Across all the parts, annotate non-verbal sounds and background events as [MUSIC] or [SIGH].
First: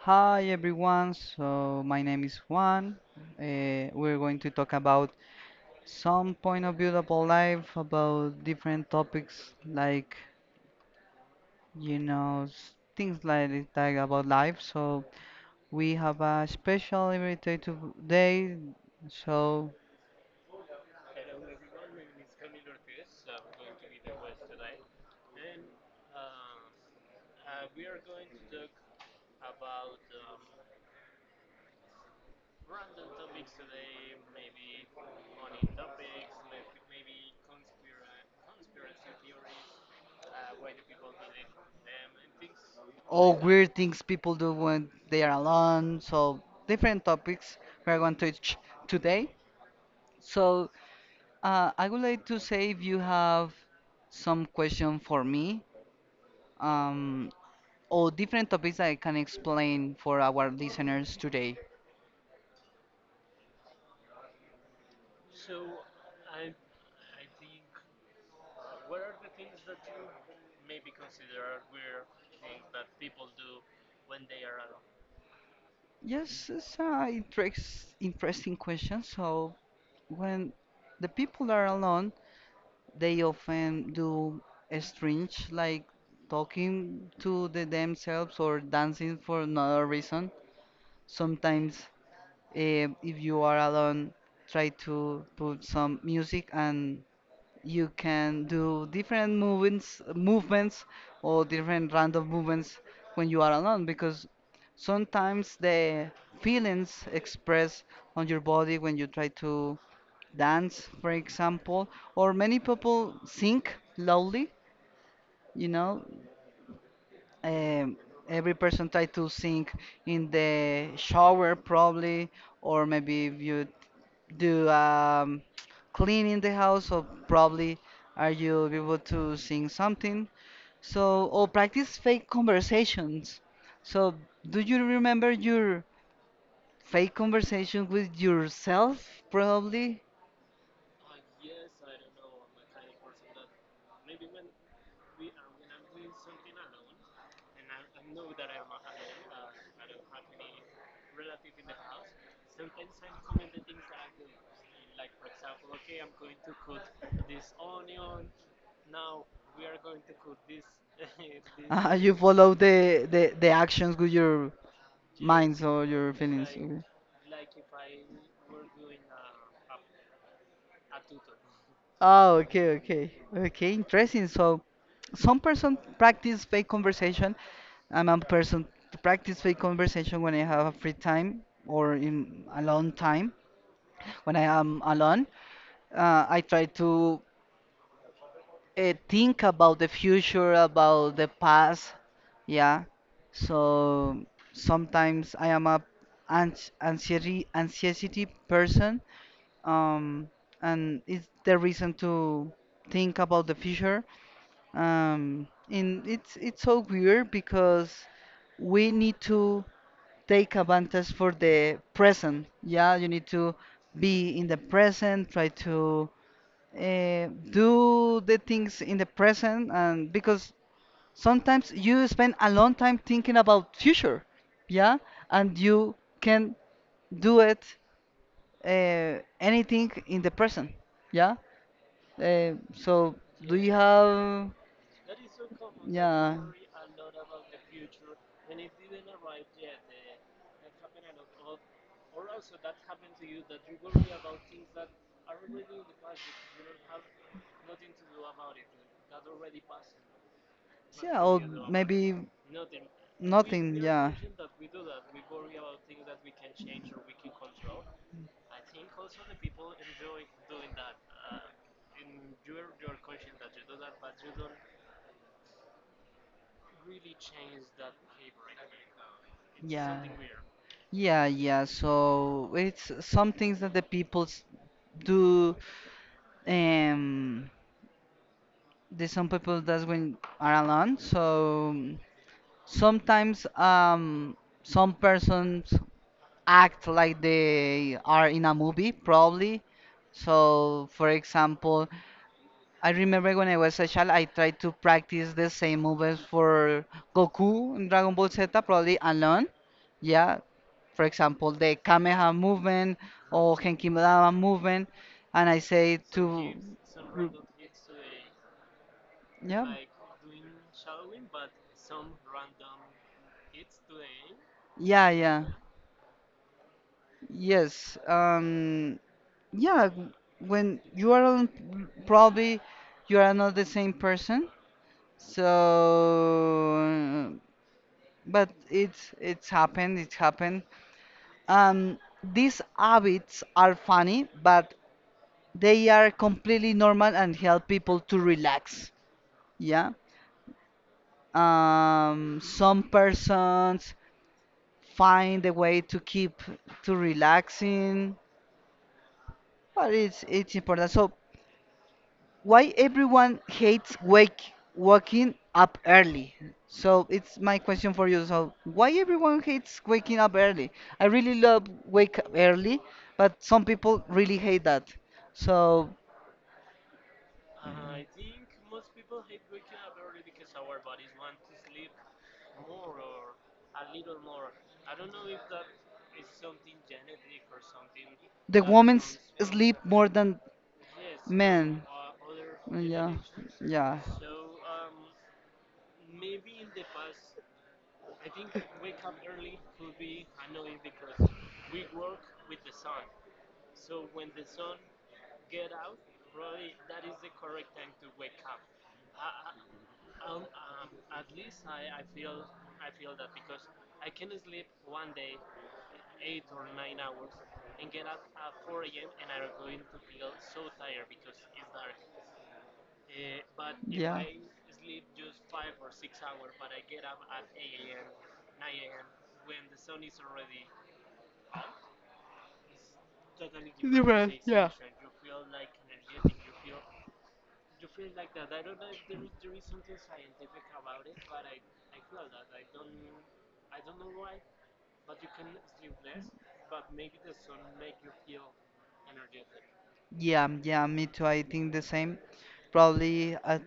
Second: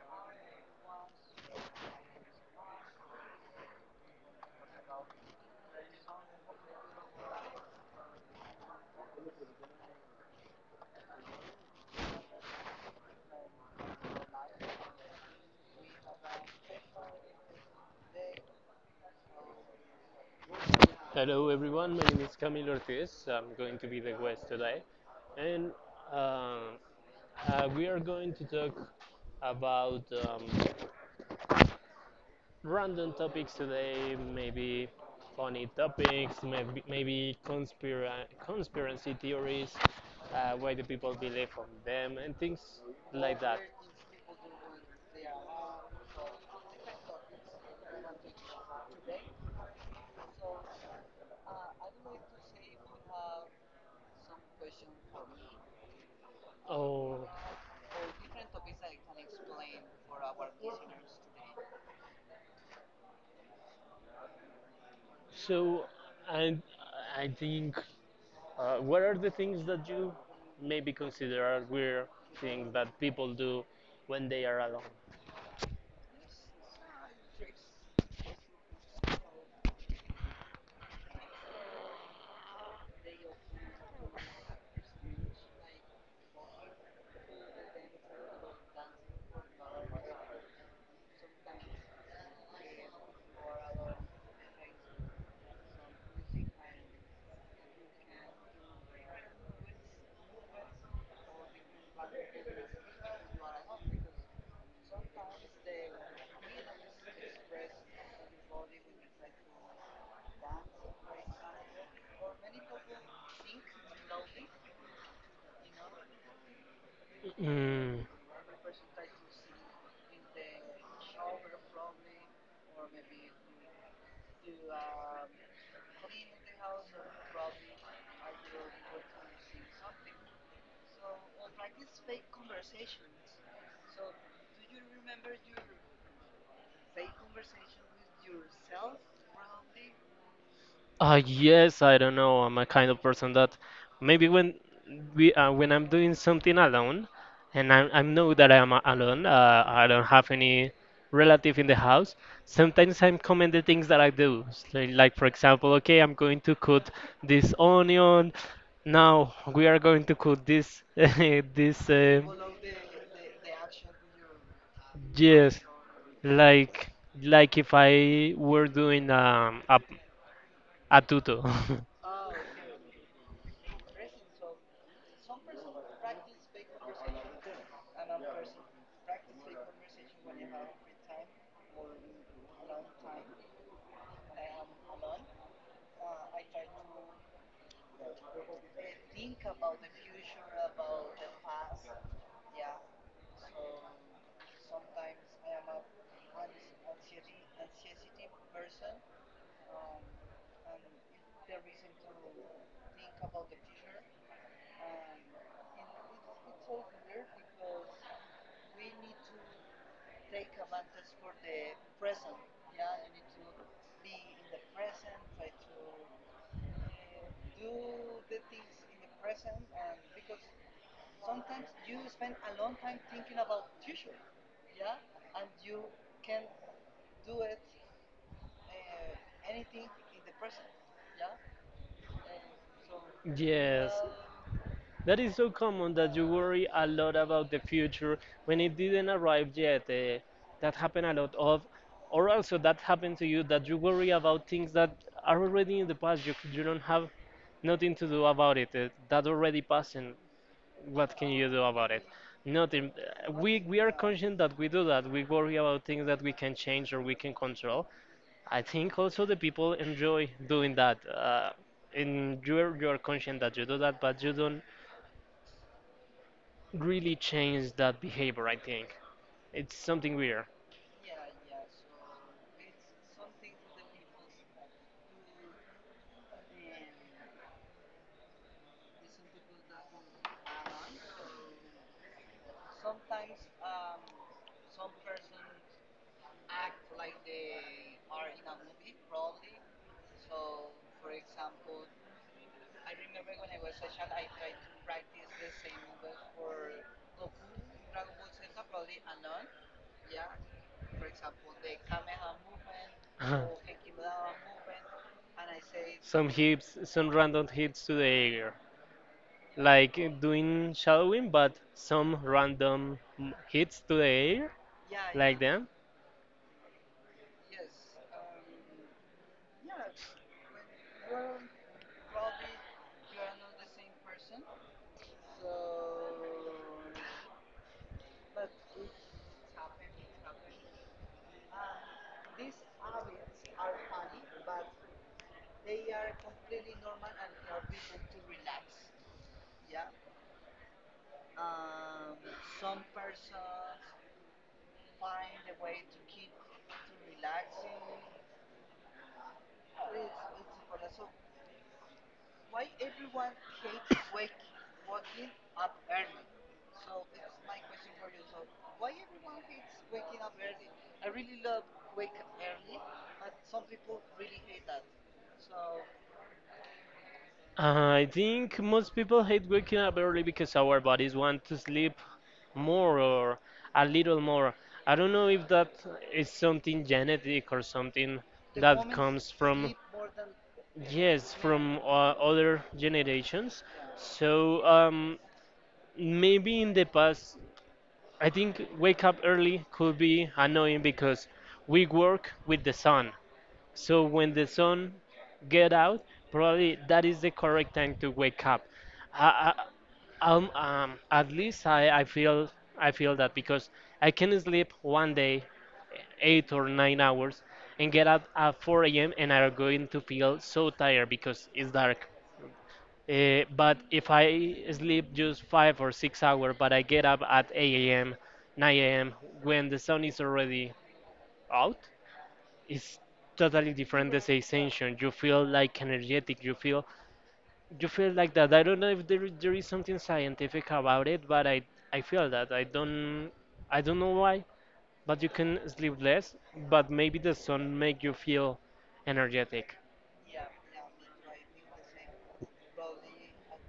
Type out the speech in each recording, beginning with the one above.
Hi everyone, so my name is Juan. We're going to talk about some point of view about life, about different topics like about life. So we have a special invited today. So Hello everyone, my name is Camilo Ortiz. I'm going to be the guest today, and uh, we are going to talk about random topics today. Maybe funny topics, maybe conspiracy theories, why do people believe on them, and things. all weird things people do when they are alone. So different topics we're going to touch today. So I would like to say if you have some question for me, Oh, um, or different topics that I can explain for our listeners today. so and I think what are the things that you maybe consider are weird things that people do when they are alone? Yes, it's an interesting question. So, when the people are alone, they often do strange, like talking to the themselves or dancing for another reason. Sometimes, if you are alone, try to put some music and you can do different movements, or different random movements when you are alone because sometimes the feelings expressed on your body when you try to dance, for example, or many people sing loudly. You know, um, Mm, every person try to sing in the shower probably, or maybe if you do cleaning the house or probably are you able to sing something, so or practice fake conversations. So do you remember your fake conversation with yourself probably? Yes, I don't know. I'm a kind of person that maybe when we when I'm doing something alone, and I know that I'm alone, I don't have any relative in the house. Sometimes I'm comment the things that I do. So, like, for example, okay, I'm going to cut this onion. Now we are going to cut this [LAUGHS] [LAUGHS] this You follow the actions with your Yes, minds or your feelings, okay. like if I were doing a tuto. [LAUGHS] Oh, okay, okay, okay. Interesting. So, some person practice fake conversation. I'm a person to practice fake conversation when I have a free time or in a long time when I am alone. I try to think about the future, about the past. Yeah. So sometimes I am a ans anxiety person, um, and it's the reason to think about the future. And it's so weird because we need to take advantage for the present. Yeah, you need to be in the present, try to do the things in the present, and because sometimes you spend a long time thinking about future. Yeah, and you can do it anything in the person. Yeah. So do you Yeah, have? that is so common that you Yeah. worry a lot about the future when it didn't arrive yet. That happened a lot of, or also that happened to you that you worry about things that are already in the past. You don't have nothing to do about it. That already passed, and what Yeah, can or you do about it? maybe Nothing. We nothing. we are Yeah. conscious that we do that. We worry about things that we can change or we can control, I think also the people enjoy doing that. And you're conscient that you do that, but you don't really change that behavior. I think it's Yeah. something weird. Yeah, yeah. So it's some things that the people do. Um, there's some people that's when are alone. So sometimes some persons act like they are in a movie probably. So for example, I remember when I was a child, I tried to practice the same moves for Goku in Dragon Ball Z probably alone. Yeah, for example the kameha movement or Henkimadama movement. And I say Some to hits, some r- random hits to the air, yeah, like doing shadowing, but some random hits to the air. yeah, yeah. Yeah. Yes. Yeah, w- when you are on, probably you are not the same person. So, but it's happened. It's happened. Um, these habits are funny, but they are completely normal and help people to relax. Yeah. Some persons find a way to keep to relaxing, but it's important. So why everyone hates wake waking up early? So it's my question for you. So why everyone hates waking up early? I really love wake up early, but some people really hate that. So I think most people hate waking up early because our bodies want to sleep more or a little more. I don't know if that is something genetic or something. the women sleep more than Yes, from men. Other Yeah, generations. yeah, So maybe in the past, I think wake up early could be annoying because we work with the sun. So when the sun get out, probably that is the correct time to wake up. I, at least I feel that because I can sleep one day, 8 or 9 hours, and get up at 4 a.m. and I'm going to feel so tired because it's dark. But if I sleep just 5 or 6 hours, but I get up at 8 a.m., 9 a.m. when the sun is already yeah. out, it's totally different the sensation. You feel like energetic. You feel like that. I don't know if there is something scientific about it, but I feel that. I don't know why, but you can sleep less, but maybe the sun make you feel energetic. Yeah, yeah, me too. I think the same. Probably at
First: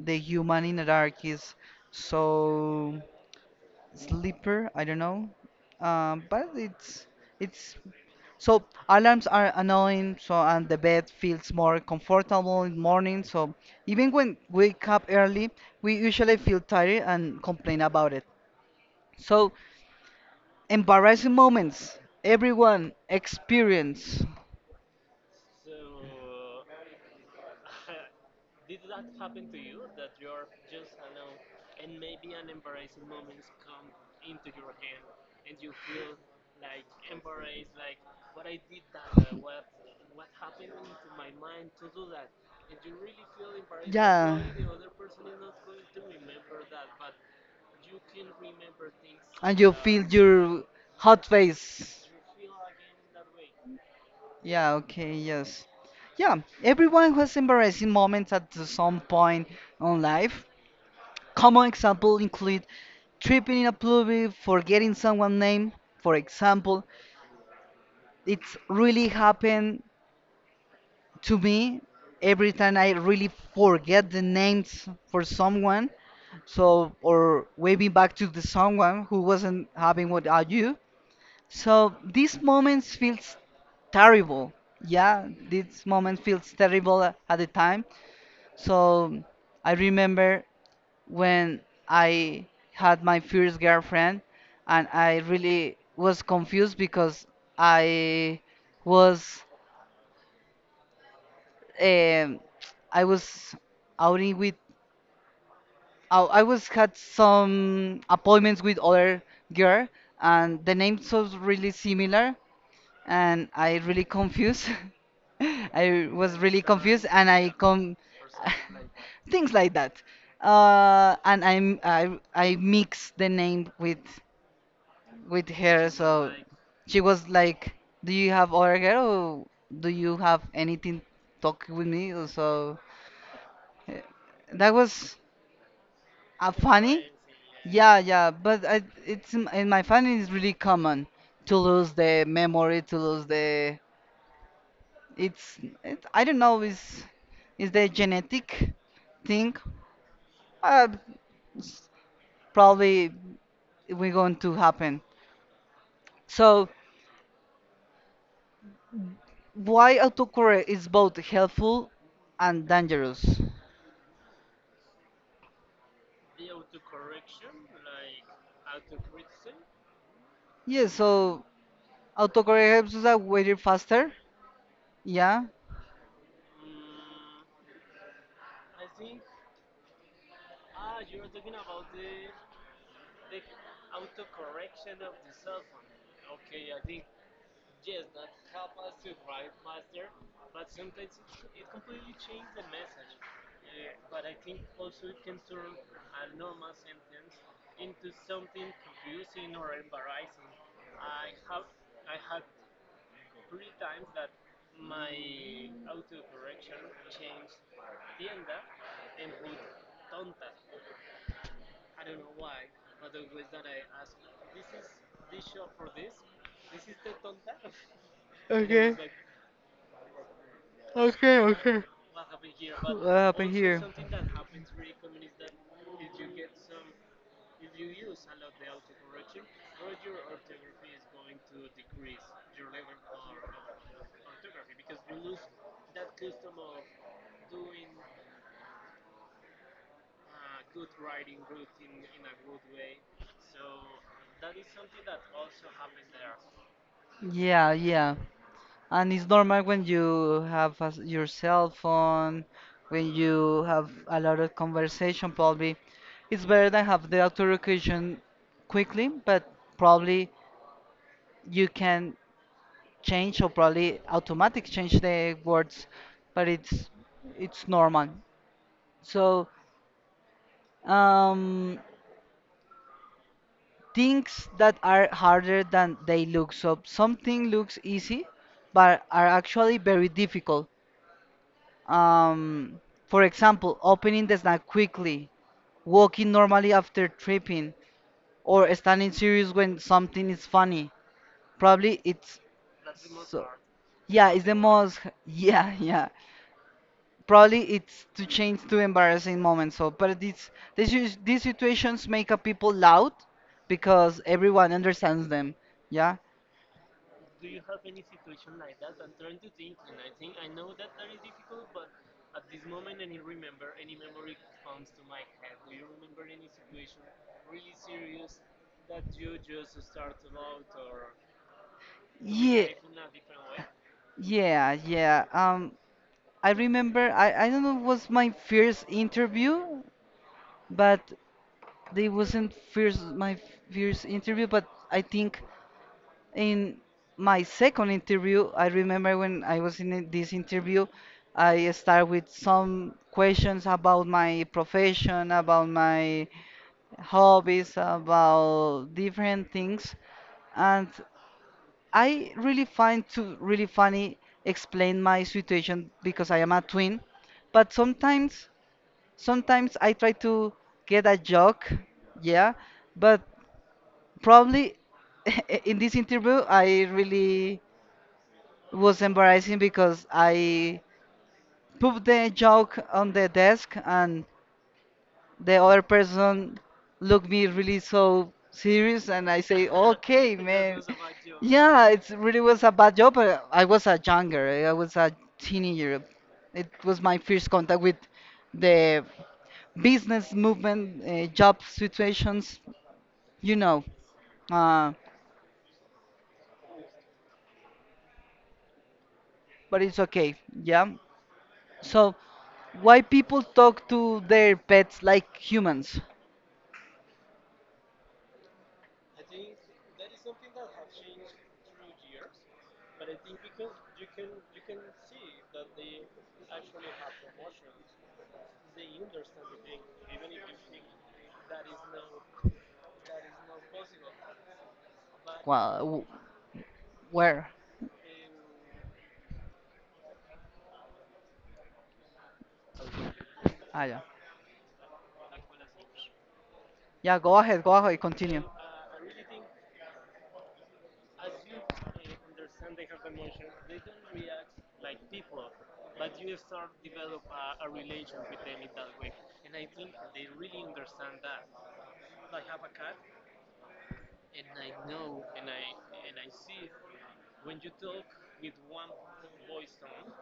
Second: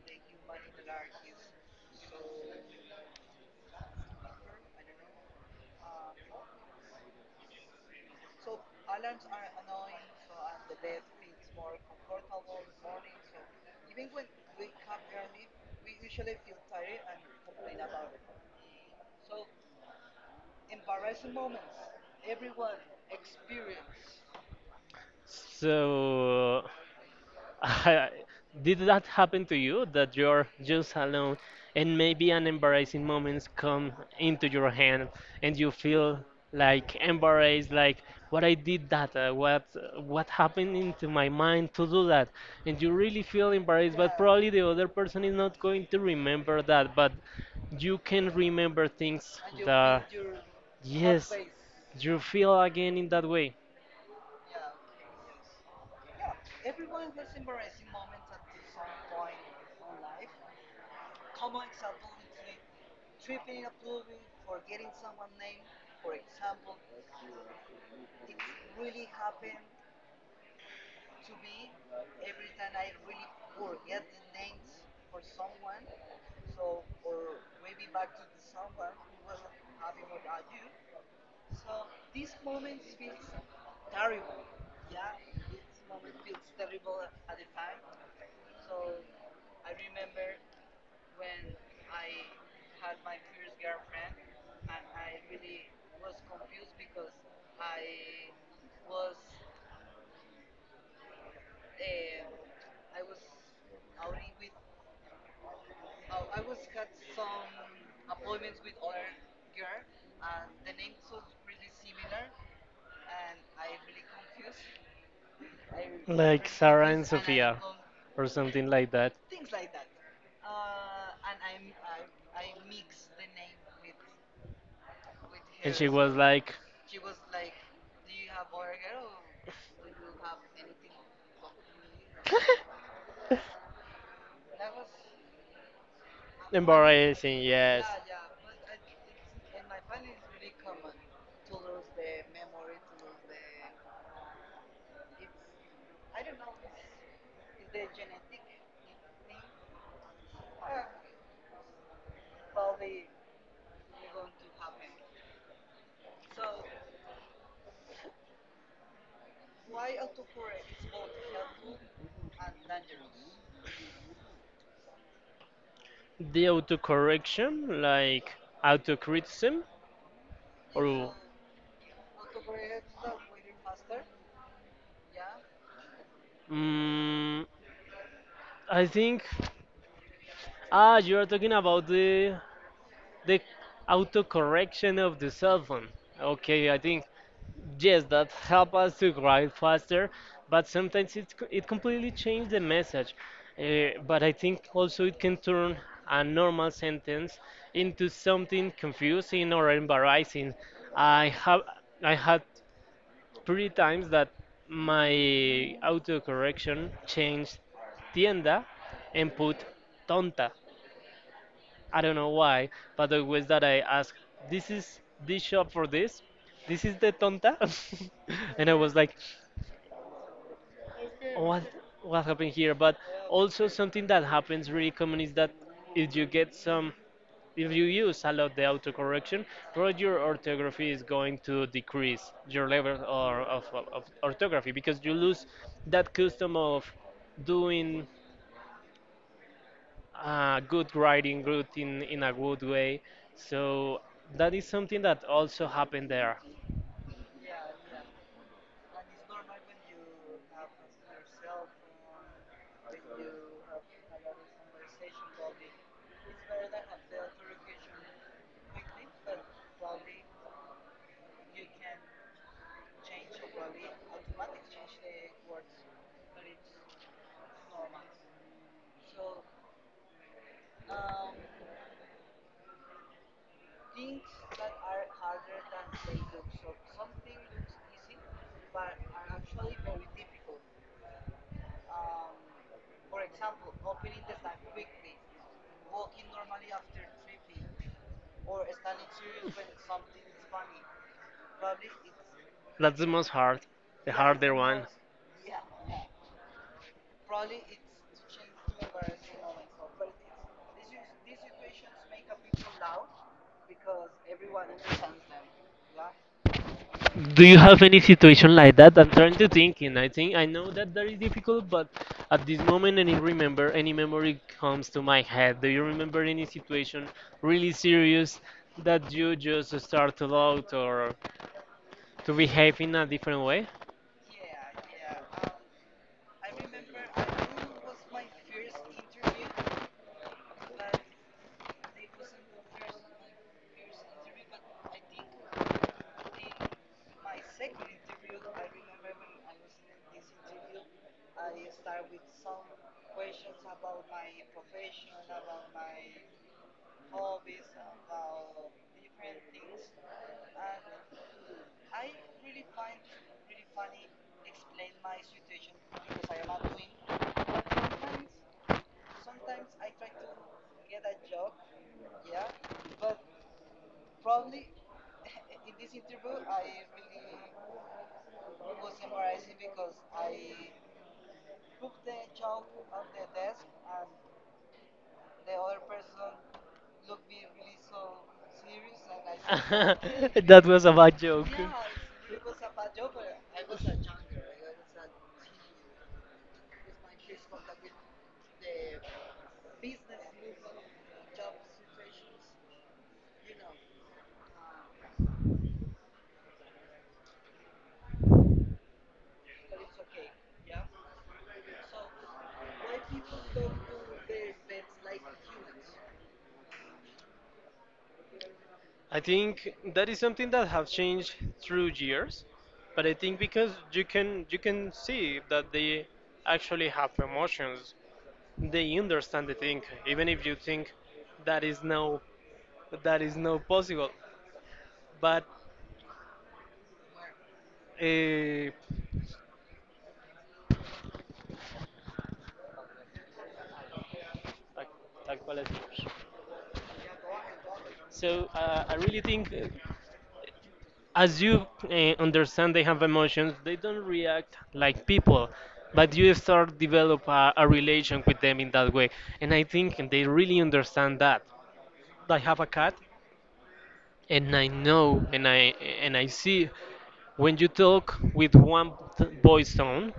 the human in Ark is so sleeper. I don't know, but it's so alarms are annoying. So and the bed feels more comfortable in morning. So even when wake up early, we usually feel tired and complain about it. So embarrassing moments everyone experience. So [LAUGHS] did that happen to you that you're just alone and maybe an embarrassing moments come into your hand and you feel like embarrassed like what I did that what happened into my mind to do that and you really feel embarrassed but probably the other person is not going to remember that but you can remember things, And you feel your hot face. you feel again in that way Yeah, okay, yes. Yeah, everyone has embarrassing moments at some point on life. Common examples include tripping in a public, forgetting someone's name, for example. It's really happened to me every time I really forget the names for someone. So, or waving back to the someone who wasn't having what are you. So these moments feels terrible. Yeah, this moment feels terrible at the time. So I remember when I had my first girlfriend, and I really was confused because I was, um, I was outing with, I was had some appointments with other girl, and the names was really similar, and I really confused. [LAUGHS] I was really confused, and I come or something like that. [LAUGHS] things like that. And I mix the name with her, Was so like she was like, "Do you have other hair, or do you have anything talk with me?" Or so uh, that was funny. embarrassing, yeah. Yeah, yeah, but I, it's in my family it's really common to lose the memory, to lose the, it's it, I don't know is the genetic thing, uh, probably we're going to happen. So why autocorrect is both helpful and dangerous? The autocorrection, like autocriticism. Yeah, so autocorrect helps us out with faster. Yeah. Mm, I think you are talking about the autocorrection of the cell phone. Okay, I think yes, that help us to write faster, but sometimes it completely changes the message. But I think also it can turn a normal sentence into something confusing or embarrassing. I have I had three times that my autocorrection changed tienda and put tonta. I don't know why, but the was that I asked, this is this shop for this, this is the tonta, [LAUGHS] and I Okay. was like, Okay, what okay. what happened here? But What happened also here? something that happens really common is that if you get some if you use a lot the autocorrection, probably your orthography is going to decrease your level or orthography because you lose that custom of doing good writing, good in a good way. So that is something that also happened there. Yeah, yeah. And it's normal when you have a s your cell phone, when you have a lot of conversation, probably. It's better than have the auto quickly, but probably you can change or probably automatic change the words, but it's normal. So, um, things that are harder than they look. So, something looks easy, but are actually very difficult. Um, for example, opening the snack quickly, walking normally after tripping, or standing serious when something is funny. Probably it's That's the most so. hard. Yeah, it's the most. [LAUGHS] Yeah, yeah. Probably it's to change to embarrassing moments. So, but these these situations make a people loud because everyone understands them. Yeah, Do you have any situation like that? I'm trying to think, and I think I know that that is difficult, but at this moment, any remember any memory comes to my head. Do you remember any situation really serious that you just start to out or to yeah, behave in a different way? yeah, yeah. I remember I don't know, it was my first interview, but they wasn't first my first interview, but I think in my second interview, I remember when I was in this interview, I started with some questions about my profession, about my hobbies, about different things, and I really find to really funny explain my situation because I am a twin, but sometimes I try to get a joke, yeah, but probably [LAUGHS] in this interview I really was embarrassing because I put the joke on the desk and the other person looked me really so serious and I say, [LAUGHS] okay, because [LAUGHS] That man, was it's a bad a joke. joke. Yeah, it really was a bad job, but I was a younger, I was a teenager. It was my first contact with the business movement, job situations, you know. Uh, but it's okay, yeah. So, why people talk to their pets like humans? I think that is something that have changed through years, but I think because you can see that they actually have emotions. They understand the thing even if you think that is no that is no possible, but Well, where? uh, Ah, yeah. tal, tal cual es. Yeah, go ahead, continue. So I really think, as you understand they have emotions, they don't react like people, but you start develop a relation with them in that way, and I think they really understand that. I have a cat, and I know and I see when you talk with one voice tone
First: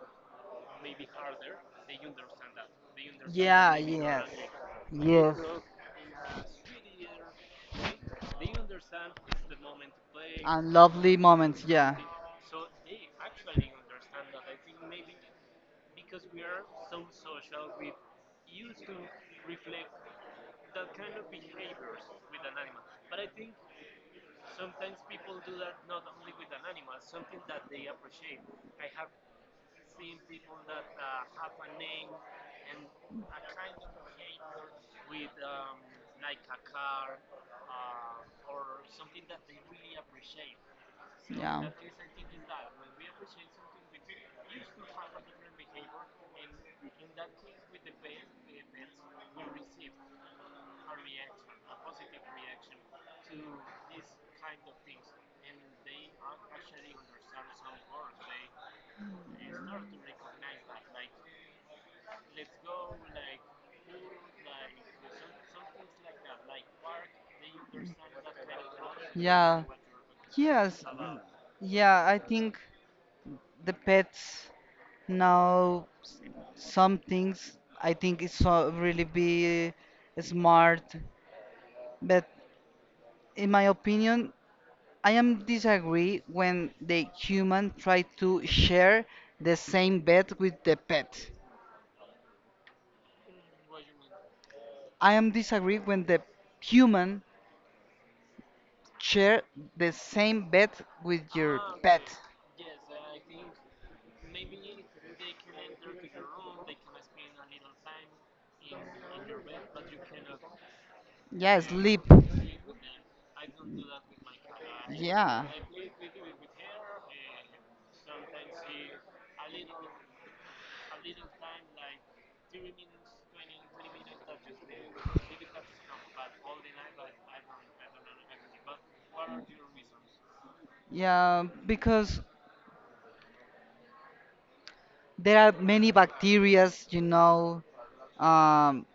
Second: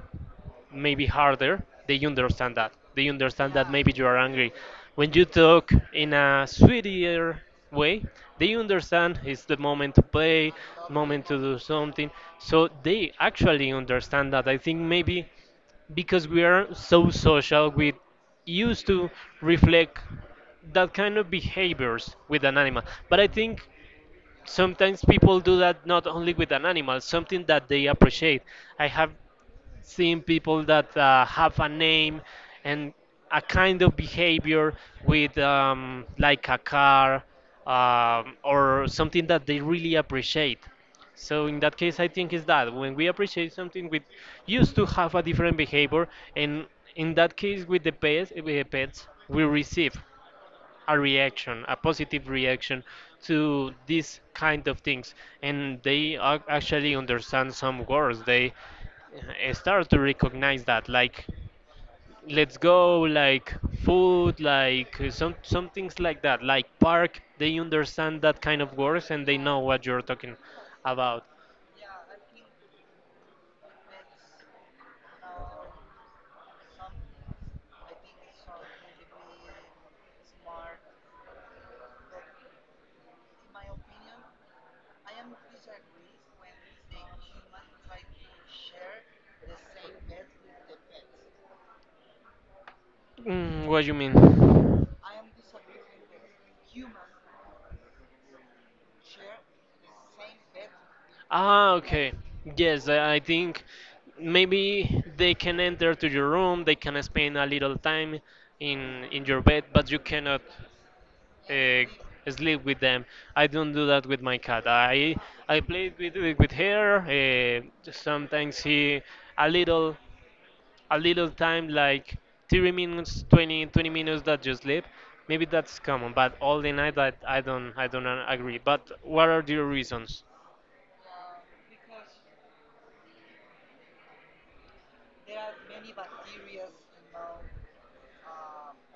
maybe harder, they understand that. They understand Yeah, maybe you are yes. angry. When you Yes. talk in a sweeter way, they understand it's the moment to play, And lovely moment to do moments, yeah. something. So they actually understand that. I think maybe because we are so social, we used to reflect that kind of behaviors with an animal. But I think sometimes people do that not only with an animal, something that they appreciate. I have seeing people that have a name and a kind of behavior with like a car or something that they really appreciate. So in that case, I think is that when we appreciate something, we used to have a different behavior, and in that case, with the pets, we receive a reaction, a positive reaction to these kind of things, and they actually understand some words. They start to recognize that, like let's go, like food, like some things like that, like park. They understand that kind of words, and they know Yeah. what you're talking Yes. About. Yeah, I think the pets now some things I think it's so really be smart, but in my opinion, I am disagree when the human try to share the same bed with the pet. Mm, what do you mean? I am disagree when the human share the same bed with your Ah, pet. okay. Yes, I think maybe they can enter to your room. They can spend a little time in your bed, but you cannot Yeah, uh, sleep. sleep with them. I don't do that with my cat. Yeah. I play with with her. Sometimes he a little a little time like 30 minutes, 20 20 minutes that you sleep. Maybe that's common, but all the night I don't agree. But what are your reasons? Yeah, because there are many bacterias, you know. Um,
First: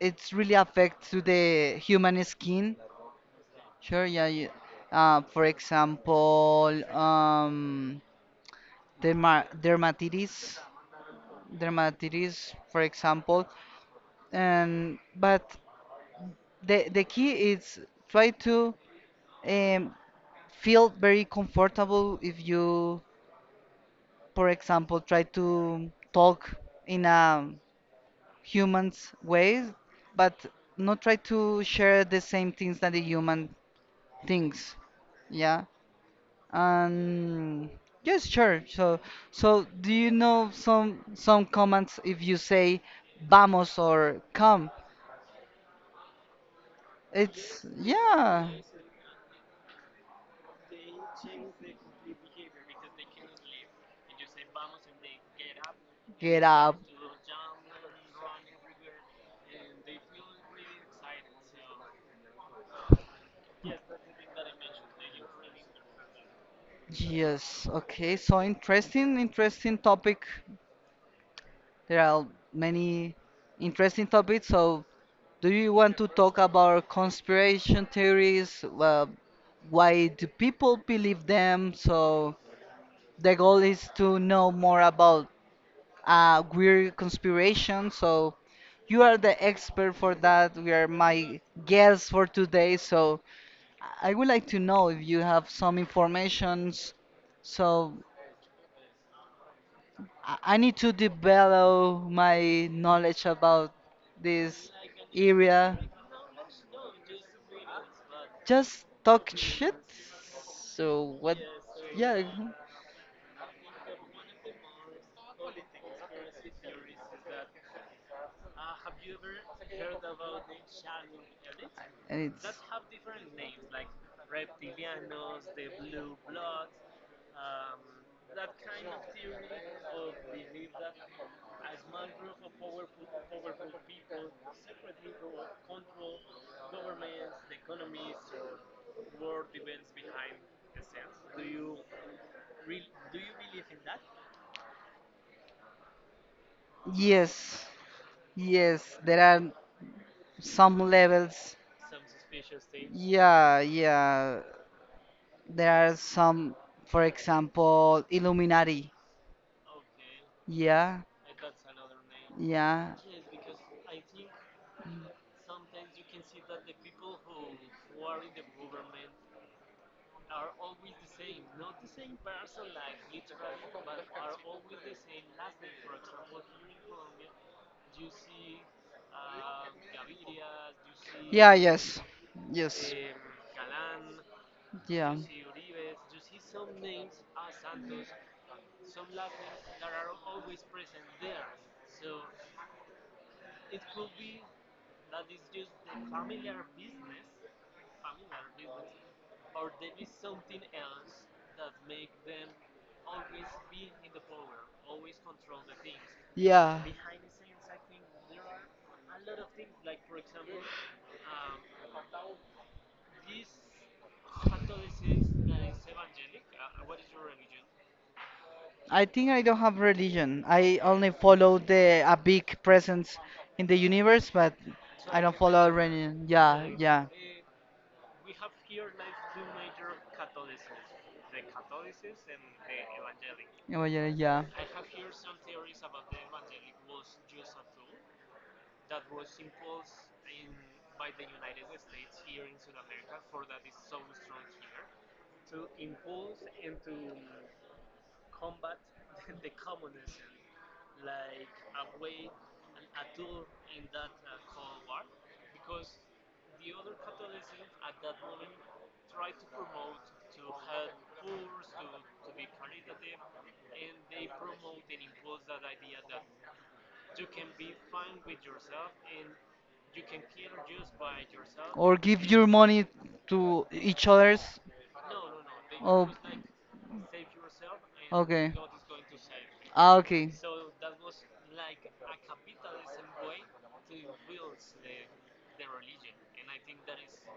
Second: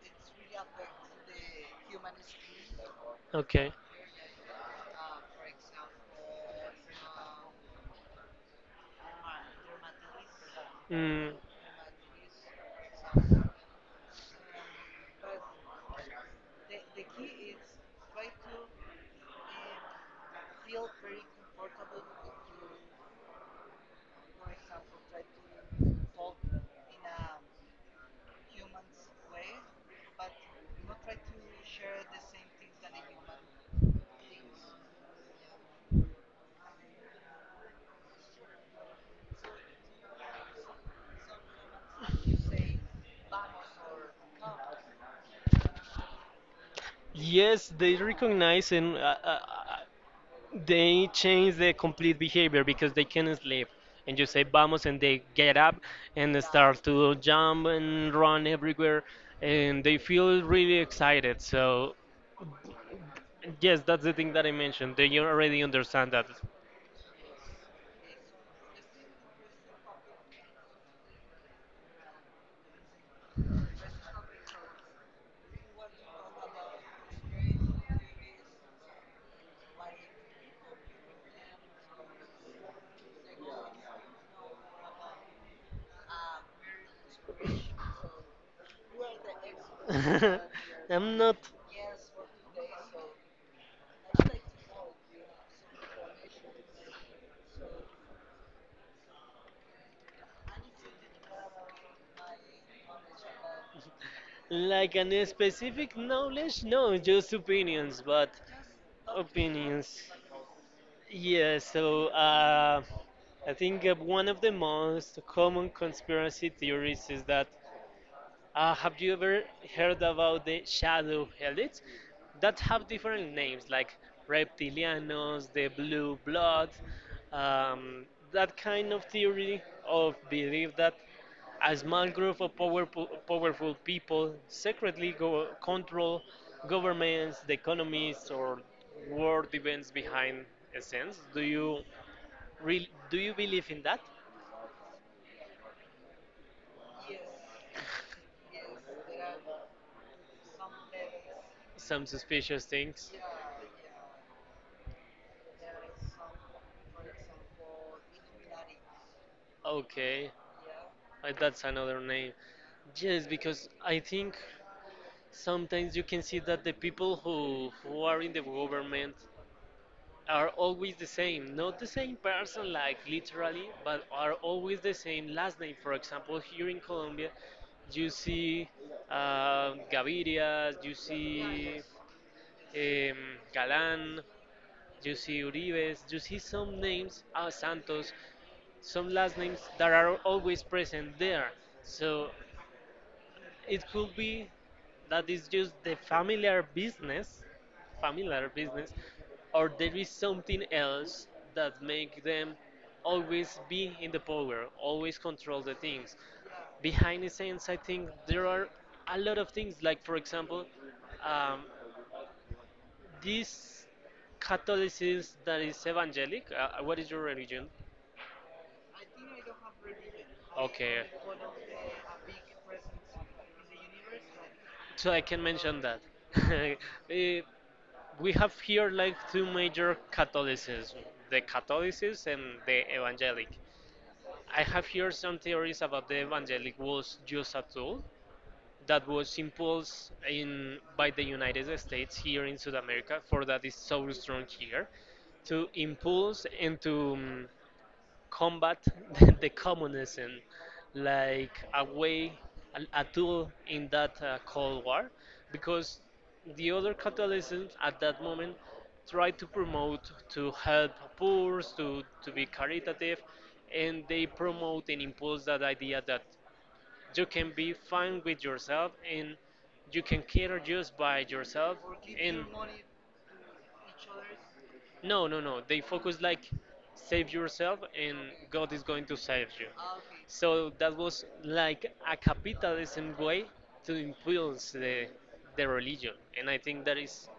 it's really affect to the human skin. Okay. Sure, yeah. You, for example, dermatitis, Mm. dermatitis, for example. And but the key is try to um, feel very comfortable if you, for example, try to talk in a humans' ways, but not try to share the same things that the human thinks. Yeah. And yes, sure. So, so do you know some comments if you say vamos or come? It's Yes, they yeah. recognize and they change the complete behavior because they can't sleep. And you say vamos, and they get up and they Get up. start to jump and run everywhere, and they feel really excited. So, yes, that's the thing that I mentioned. They already understand that. Yes, okay. So interesting, interesting topic. There are many interesting topics. So do you want to talk about conspiration theories? Well, why do people believe them? So the goal is to know more about weird conspiration. So you are the expert for [LAUGHS] that. You are I'm not my guest for today. So I would like to know if you have some informations. So I need to develop my knowledge about this like an area. specific knowledge, no, just opinions, but Just talk shit. opinions. So what? Yeah, so Yeah, mhm. I think, one of the most common conspiracy theories is that, have you ever heard about the shadow elites And it's that have different names like reptilianos, the blue blood, um, that kind of theory of belief that a small group of powerful people secretly go, control governments, the economies, or world events behind a sense? Do you, do you believe in that? yes, yes. There are some levels. Some suspicious things. Yeah, yeah, there are some, for example illuminati. Okay. Yeah, That's another name. yeah. Yes, because I think sometimes you can see that the people who are in the government are always the same, not the same person like literally, but are always the same last name. For example, here in Colombia, you see Gaviria, you see Yes. Yes. um, Galán, you Yeah. see Uribes, you see some names, ah, Santos, some last names that are always present there. So it could be that it's just the familiar business, familiar business, or there is something else that make them always be in the power, always control the things. Yeah. Behind the scenes, I think there are a lot of things, like for example, um, this Catholicism that is evangelic. What is your religion? I think I don't have religion. I only follow the a big presence in the universe, but don't So I something like can follow that mention that. religion. [LAUGHS] Yeah. Eh, we have here like two major Catholicism, the Catholicism and the Evangelic. Oh yeah, yeah. I have here some theories about the Evangelic was just a tool that was imposed in by the United States here in South America, for that is so strong here, to impulse and to combat [LAUGHS] the communism like a way, a tool in that Cold War, because the other capitalisms at that moment tried to promote to help poor, to be caritative, and they promote and impose that idea that you can be fine with yourself and you can care just by yourself. Or give your money to each others. No, no, no. They Oh, focus like save yourself and okay. God is going to save you. Ah, okay. So that was like a capitalism way to influence the religion, and I think that is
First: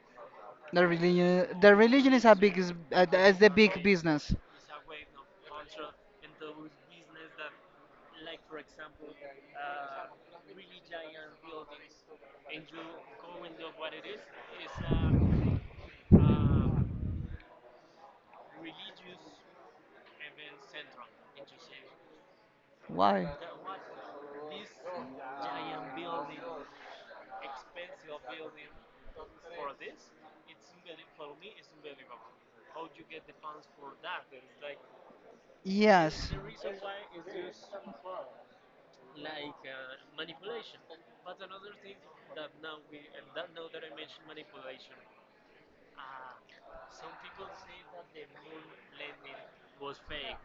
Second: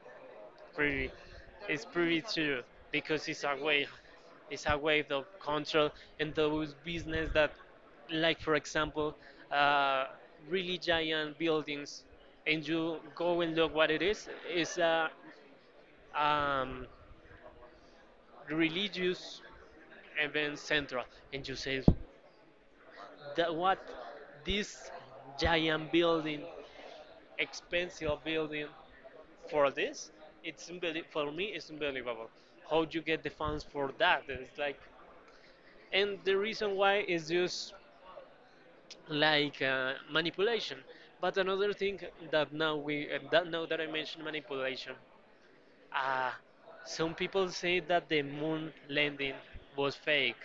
Pretty The it's religion pretty is a big, true, because is it's the a big way business. it's a way of control, and those business that, like for example, uh, really giant buildings, and you go and look what it's a um, religious event central, and you say, Why? that what, this giant building, expensive building for this. For me, it's unbelievable. How you get the funds for that? It's like, and the reason why is just like manipulation. But another thing that now that I mentioned manipulation, uh, some people say that the moon landing was fake.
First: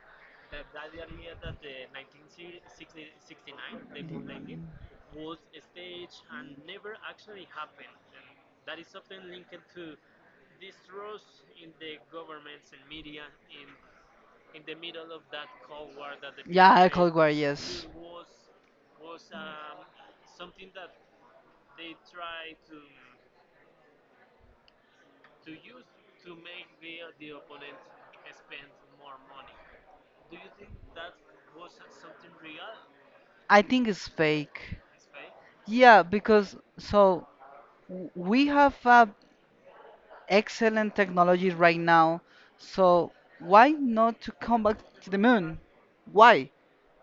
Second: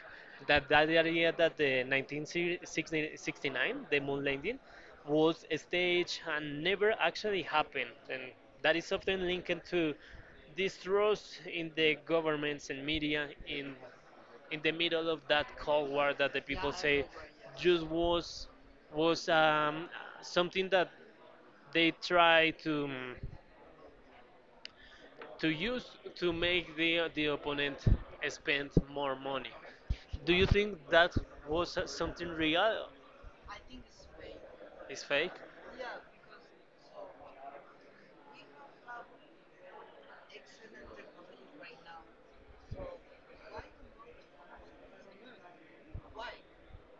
That idea that the 1969, the moon landing, was staged and never actually happened, and that is often linked to distrust in the governments and media in the middle of that Cold War, that the people War, just it was something that they try to use to make the opponent spend more money. Do you think that was something real? I think it's fake. It's fake. Yeah, because so we have a excellent technology right now. So why not to come back to the moon? Why?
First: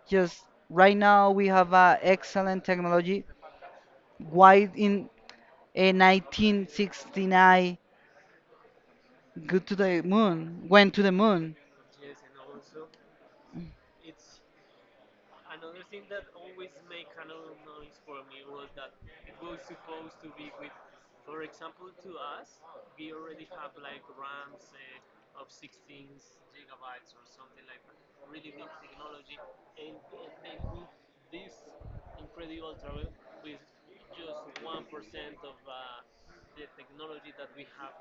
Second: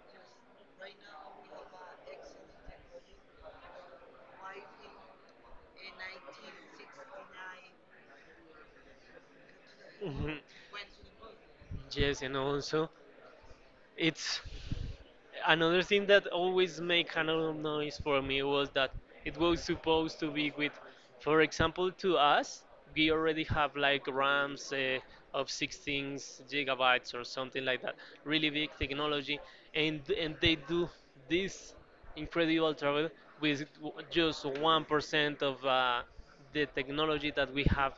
Just right now we have excellent technology. Why in 1969 go to the [LAUGHS] Mhm. moon? Went to the moon? Yes, and also it's another thing that always made kind of noise for me was that it was supposed to be with, for example, to us, we already have like RAMs of 16 gigabytes or something like that, really big technology, and they do this incredible travel with just 1% of the technology that we have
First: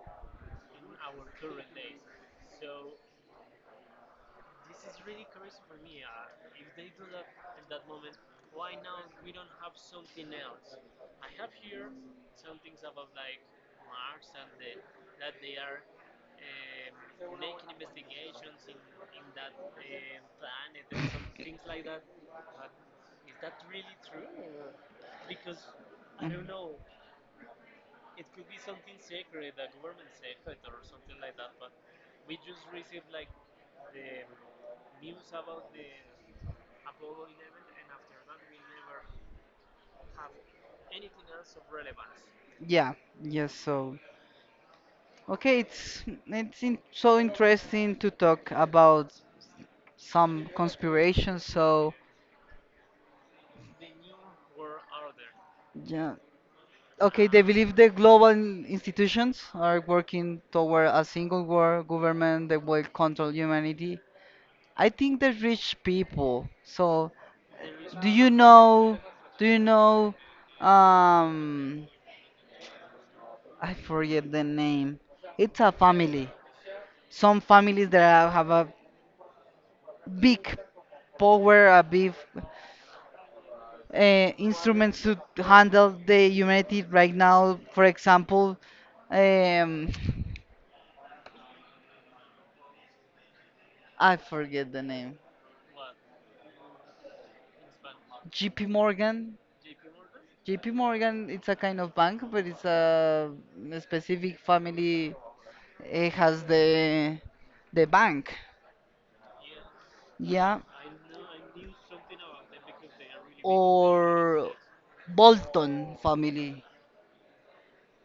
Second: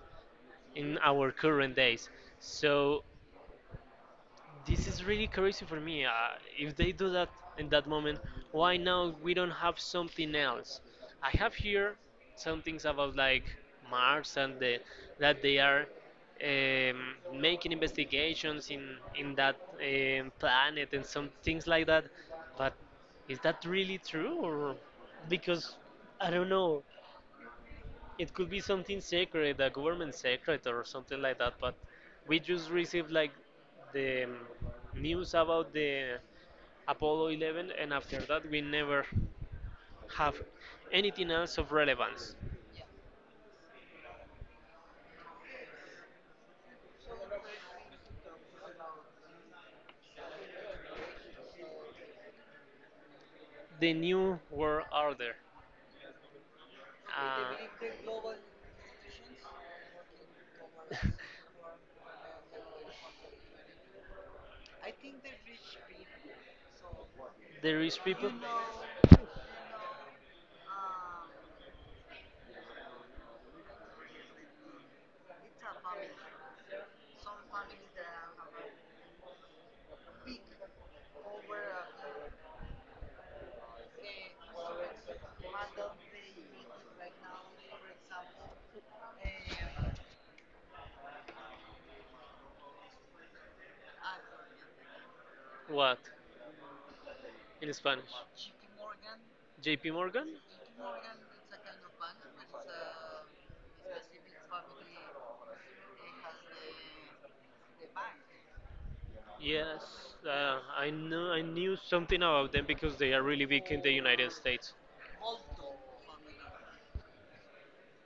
in our current days. So this is really crazy for me. If they do that in that moment, why now we don't have something else? I have here some things about like Mars and that they are making investigations in that planet and some things like that. But is that really true, or, because I Mhm. don't know, it could be something sacred, a government secret or something like that. But we just received like the news about the Apollo 11, and after that we never have anything else of relevance. Yeah, yes, so okay, it's in, so interesting to talk about some conspiration. So The new world order. yeah, okay, Uh, they believe the global institutions are working toward a single world government that will control humanity. I think the rich people. So, there is do peop- you know? Do you know? Um, I forget the name. It's a family. Some families that are- have a big power, a big instruments to handle the humanity right now. For example, um, I forget the name. what in Spanish? J.P. Morgan. J.P. Morgan. J.P. Morgan, it's a kind of bank, but it's a specific family. It has the bank. Yes, Yeah. I know. I knew something about them because they are really Or late. Bolton family,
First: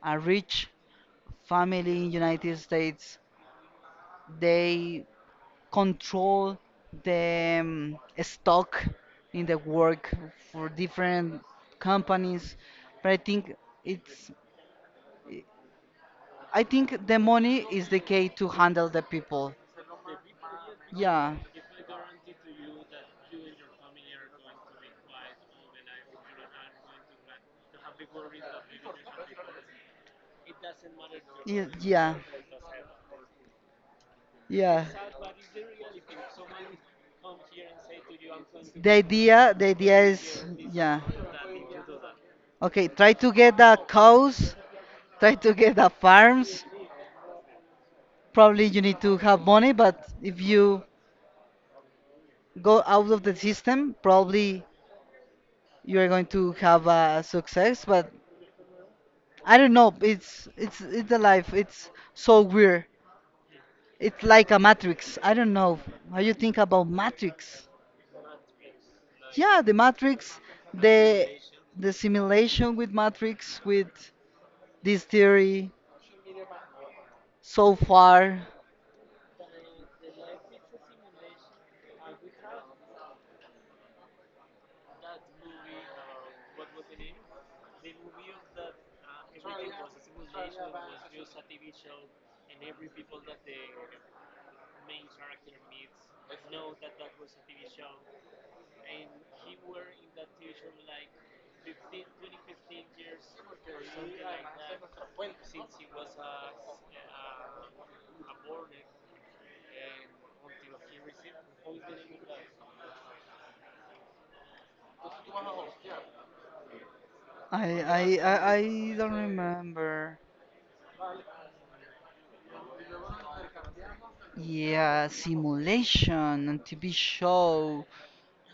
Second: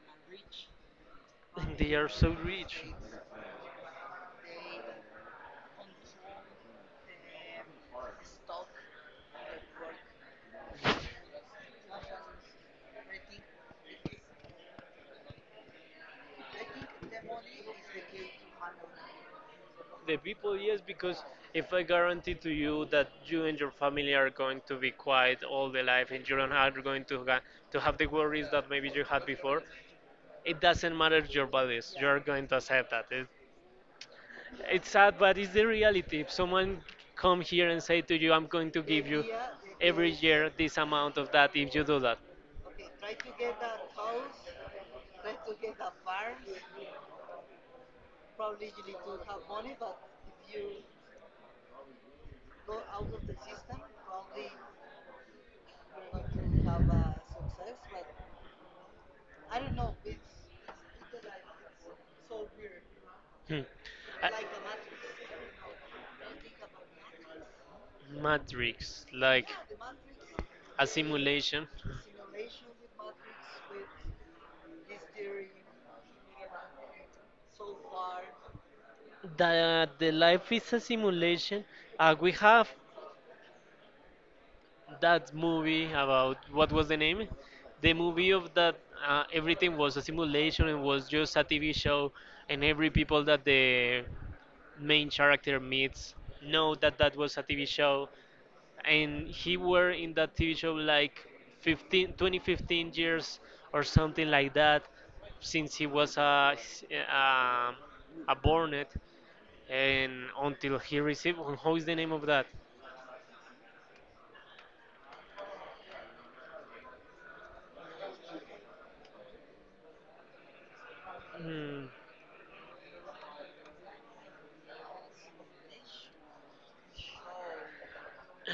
a rich They family are in so United rich. States. They control the stock in the work for different companies, but I think it's, I think the money is the key to handle the people. The people, yes, because Yeah, if I guarantee to you that you and your family are going to be quiet all the life and you don't are going to have the worries that maybe you had before, it doesn't matter your yeah, values. You yeah, are going to accept that. It, yeah. it's sad, but it's the reality. If someone come here and say to you, "I'm going to The idea, the idea is, care this yeah, amount of that," if you do that. okay, try to get the cows, try to get the farms. Probably you need to have money, but if you go out of the system, probably you're going to have a success. But I don't know. It's it's the life. It's so weird. Hmm. It's like a matrix. I don't know how you think about matrix. Matrix, like Yeah, the matrix, a the simulation. the simulation with matrix with this theory so far. The life is a simulation. We have that movie, about, what was the name? The movie of that, everything was a simulation and was just a TV show, and every people that the main character meets know that that was a TV show, and he were in that TV show like 15, 20, 15 years or something like that, since he was a, a bornet, and until he received. How is the name of that? I don't remember. Hmm. Yeah, simulation and TV show. [CLEARS THROAT]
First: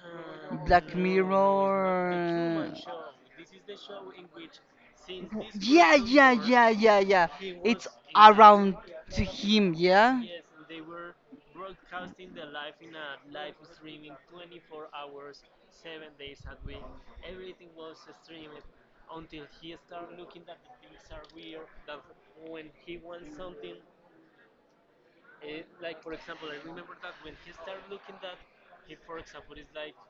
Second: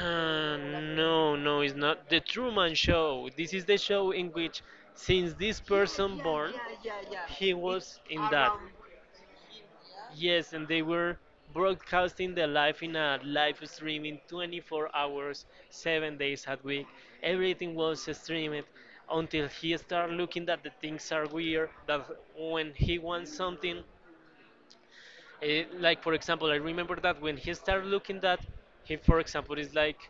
Black No, no, it's not the Truman Mirror. Show. This is the show in which, since this, Yeah, yeah, yeah, yeah, yeah. It's around to him, yeah? Yeah, yes, and they were broadcasting the live in a live streaming 24 hours, 7 days a week. Everything was streamed until he started looking that the things are weird. That when he wants something, like for example, I remember that when he started looking that he, for example, is like,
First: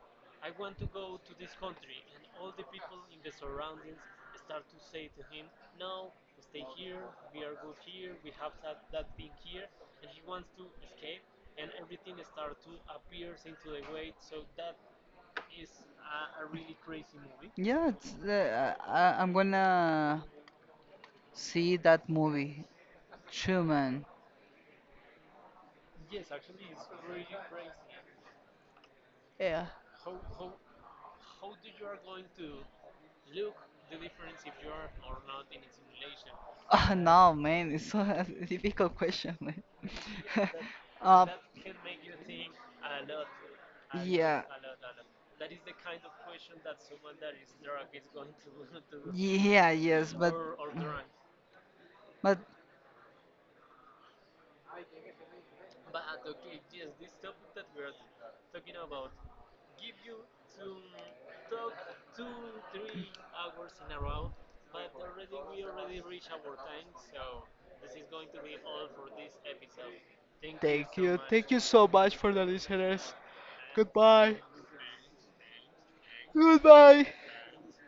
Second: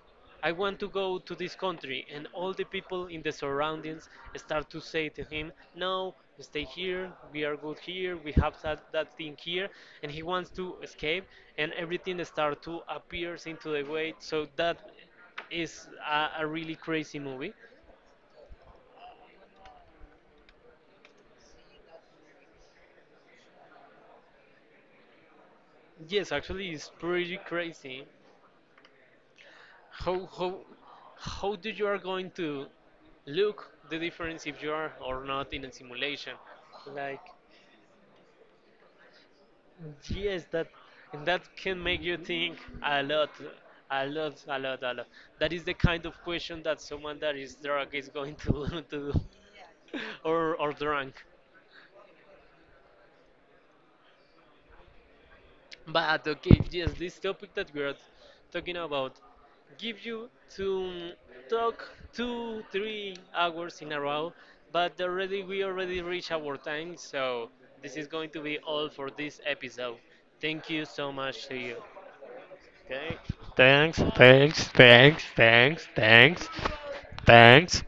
I want to go to this country, and all the people in the surroundings start to say to him, no, stay here, we are good here, we have that, thing here, and he wants to escape, and everything start to appears into the way, so that is a really crazy movie. it's, I'm gonna see that movie, Truman. Yes, actually, it's pretty crazy. Yeah. [LAUGHS] How how how do you are going to look the difference if you are or not in a simulation? Oh, Like, no, man, it's so [LAUGHS] a difficult question, man. yes, [LAUGHS] that, Uh, and that can make you think a lot, yeah, a yeah, lot, a lot, a lot. That is the kind of question that someone that is drunk is going to [LAUGHS] to do, yes, or drunk. but [LAUGHS] But okay, yes, this topic that we're talking about gives you to talk 2, 3 hours in a row, but already we already reach our time, so this is going to be all for this episode. Thank you so much to you you. so much for the listeners. Okay. Thanks, Goodbye. thanks, thanks, thanks, Goodbye. thanks.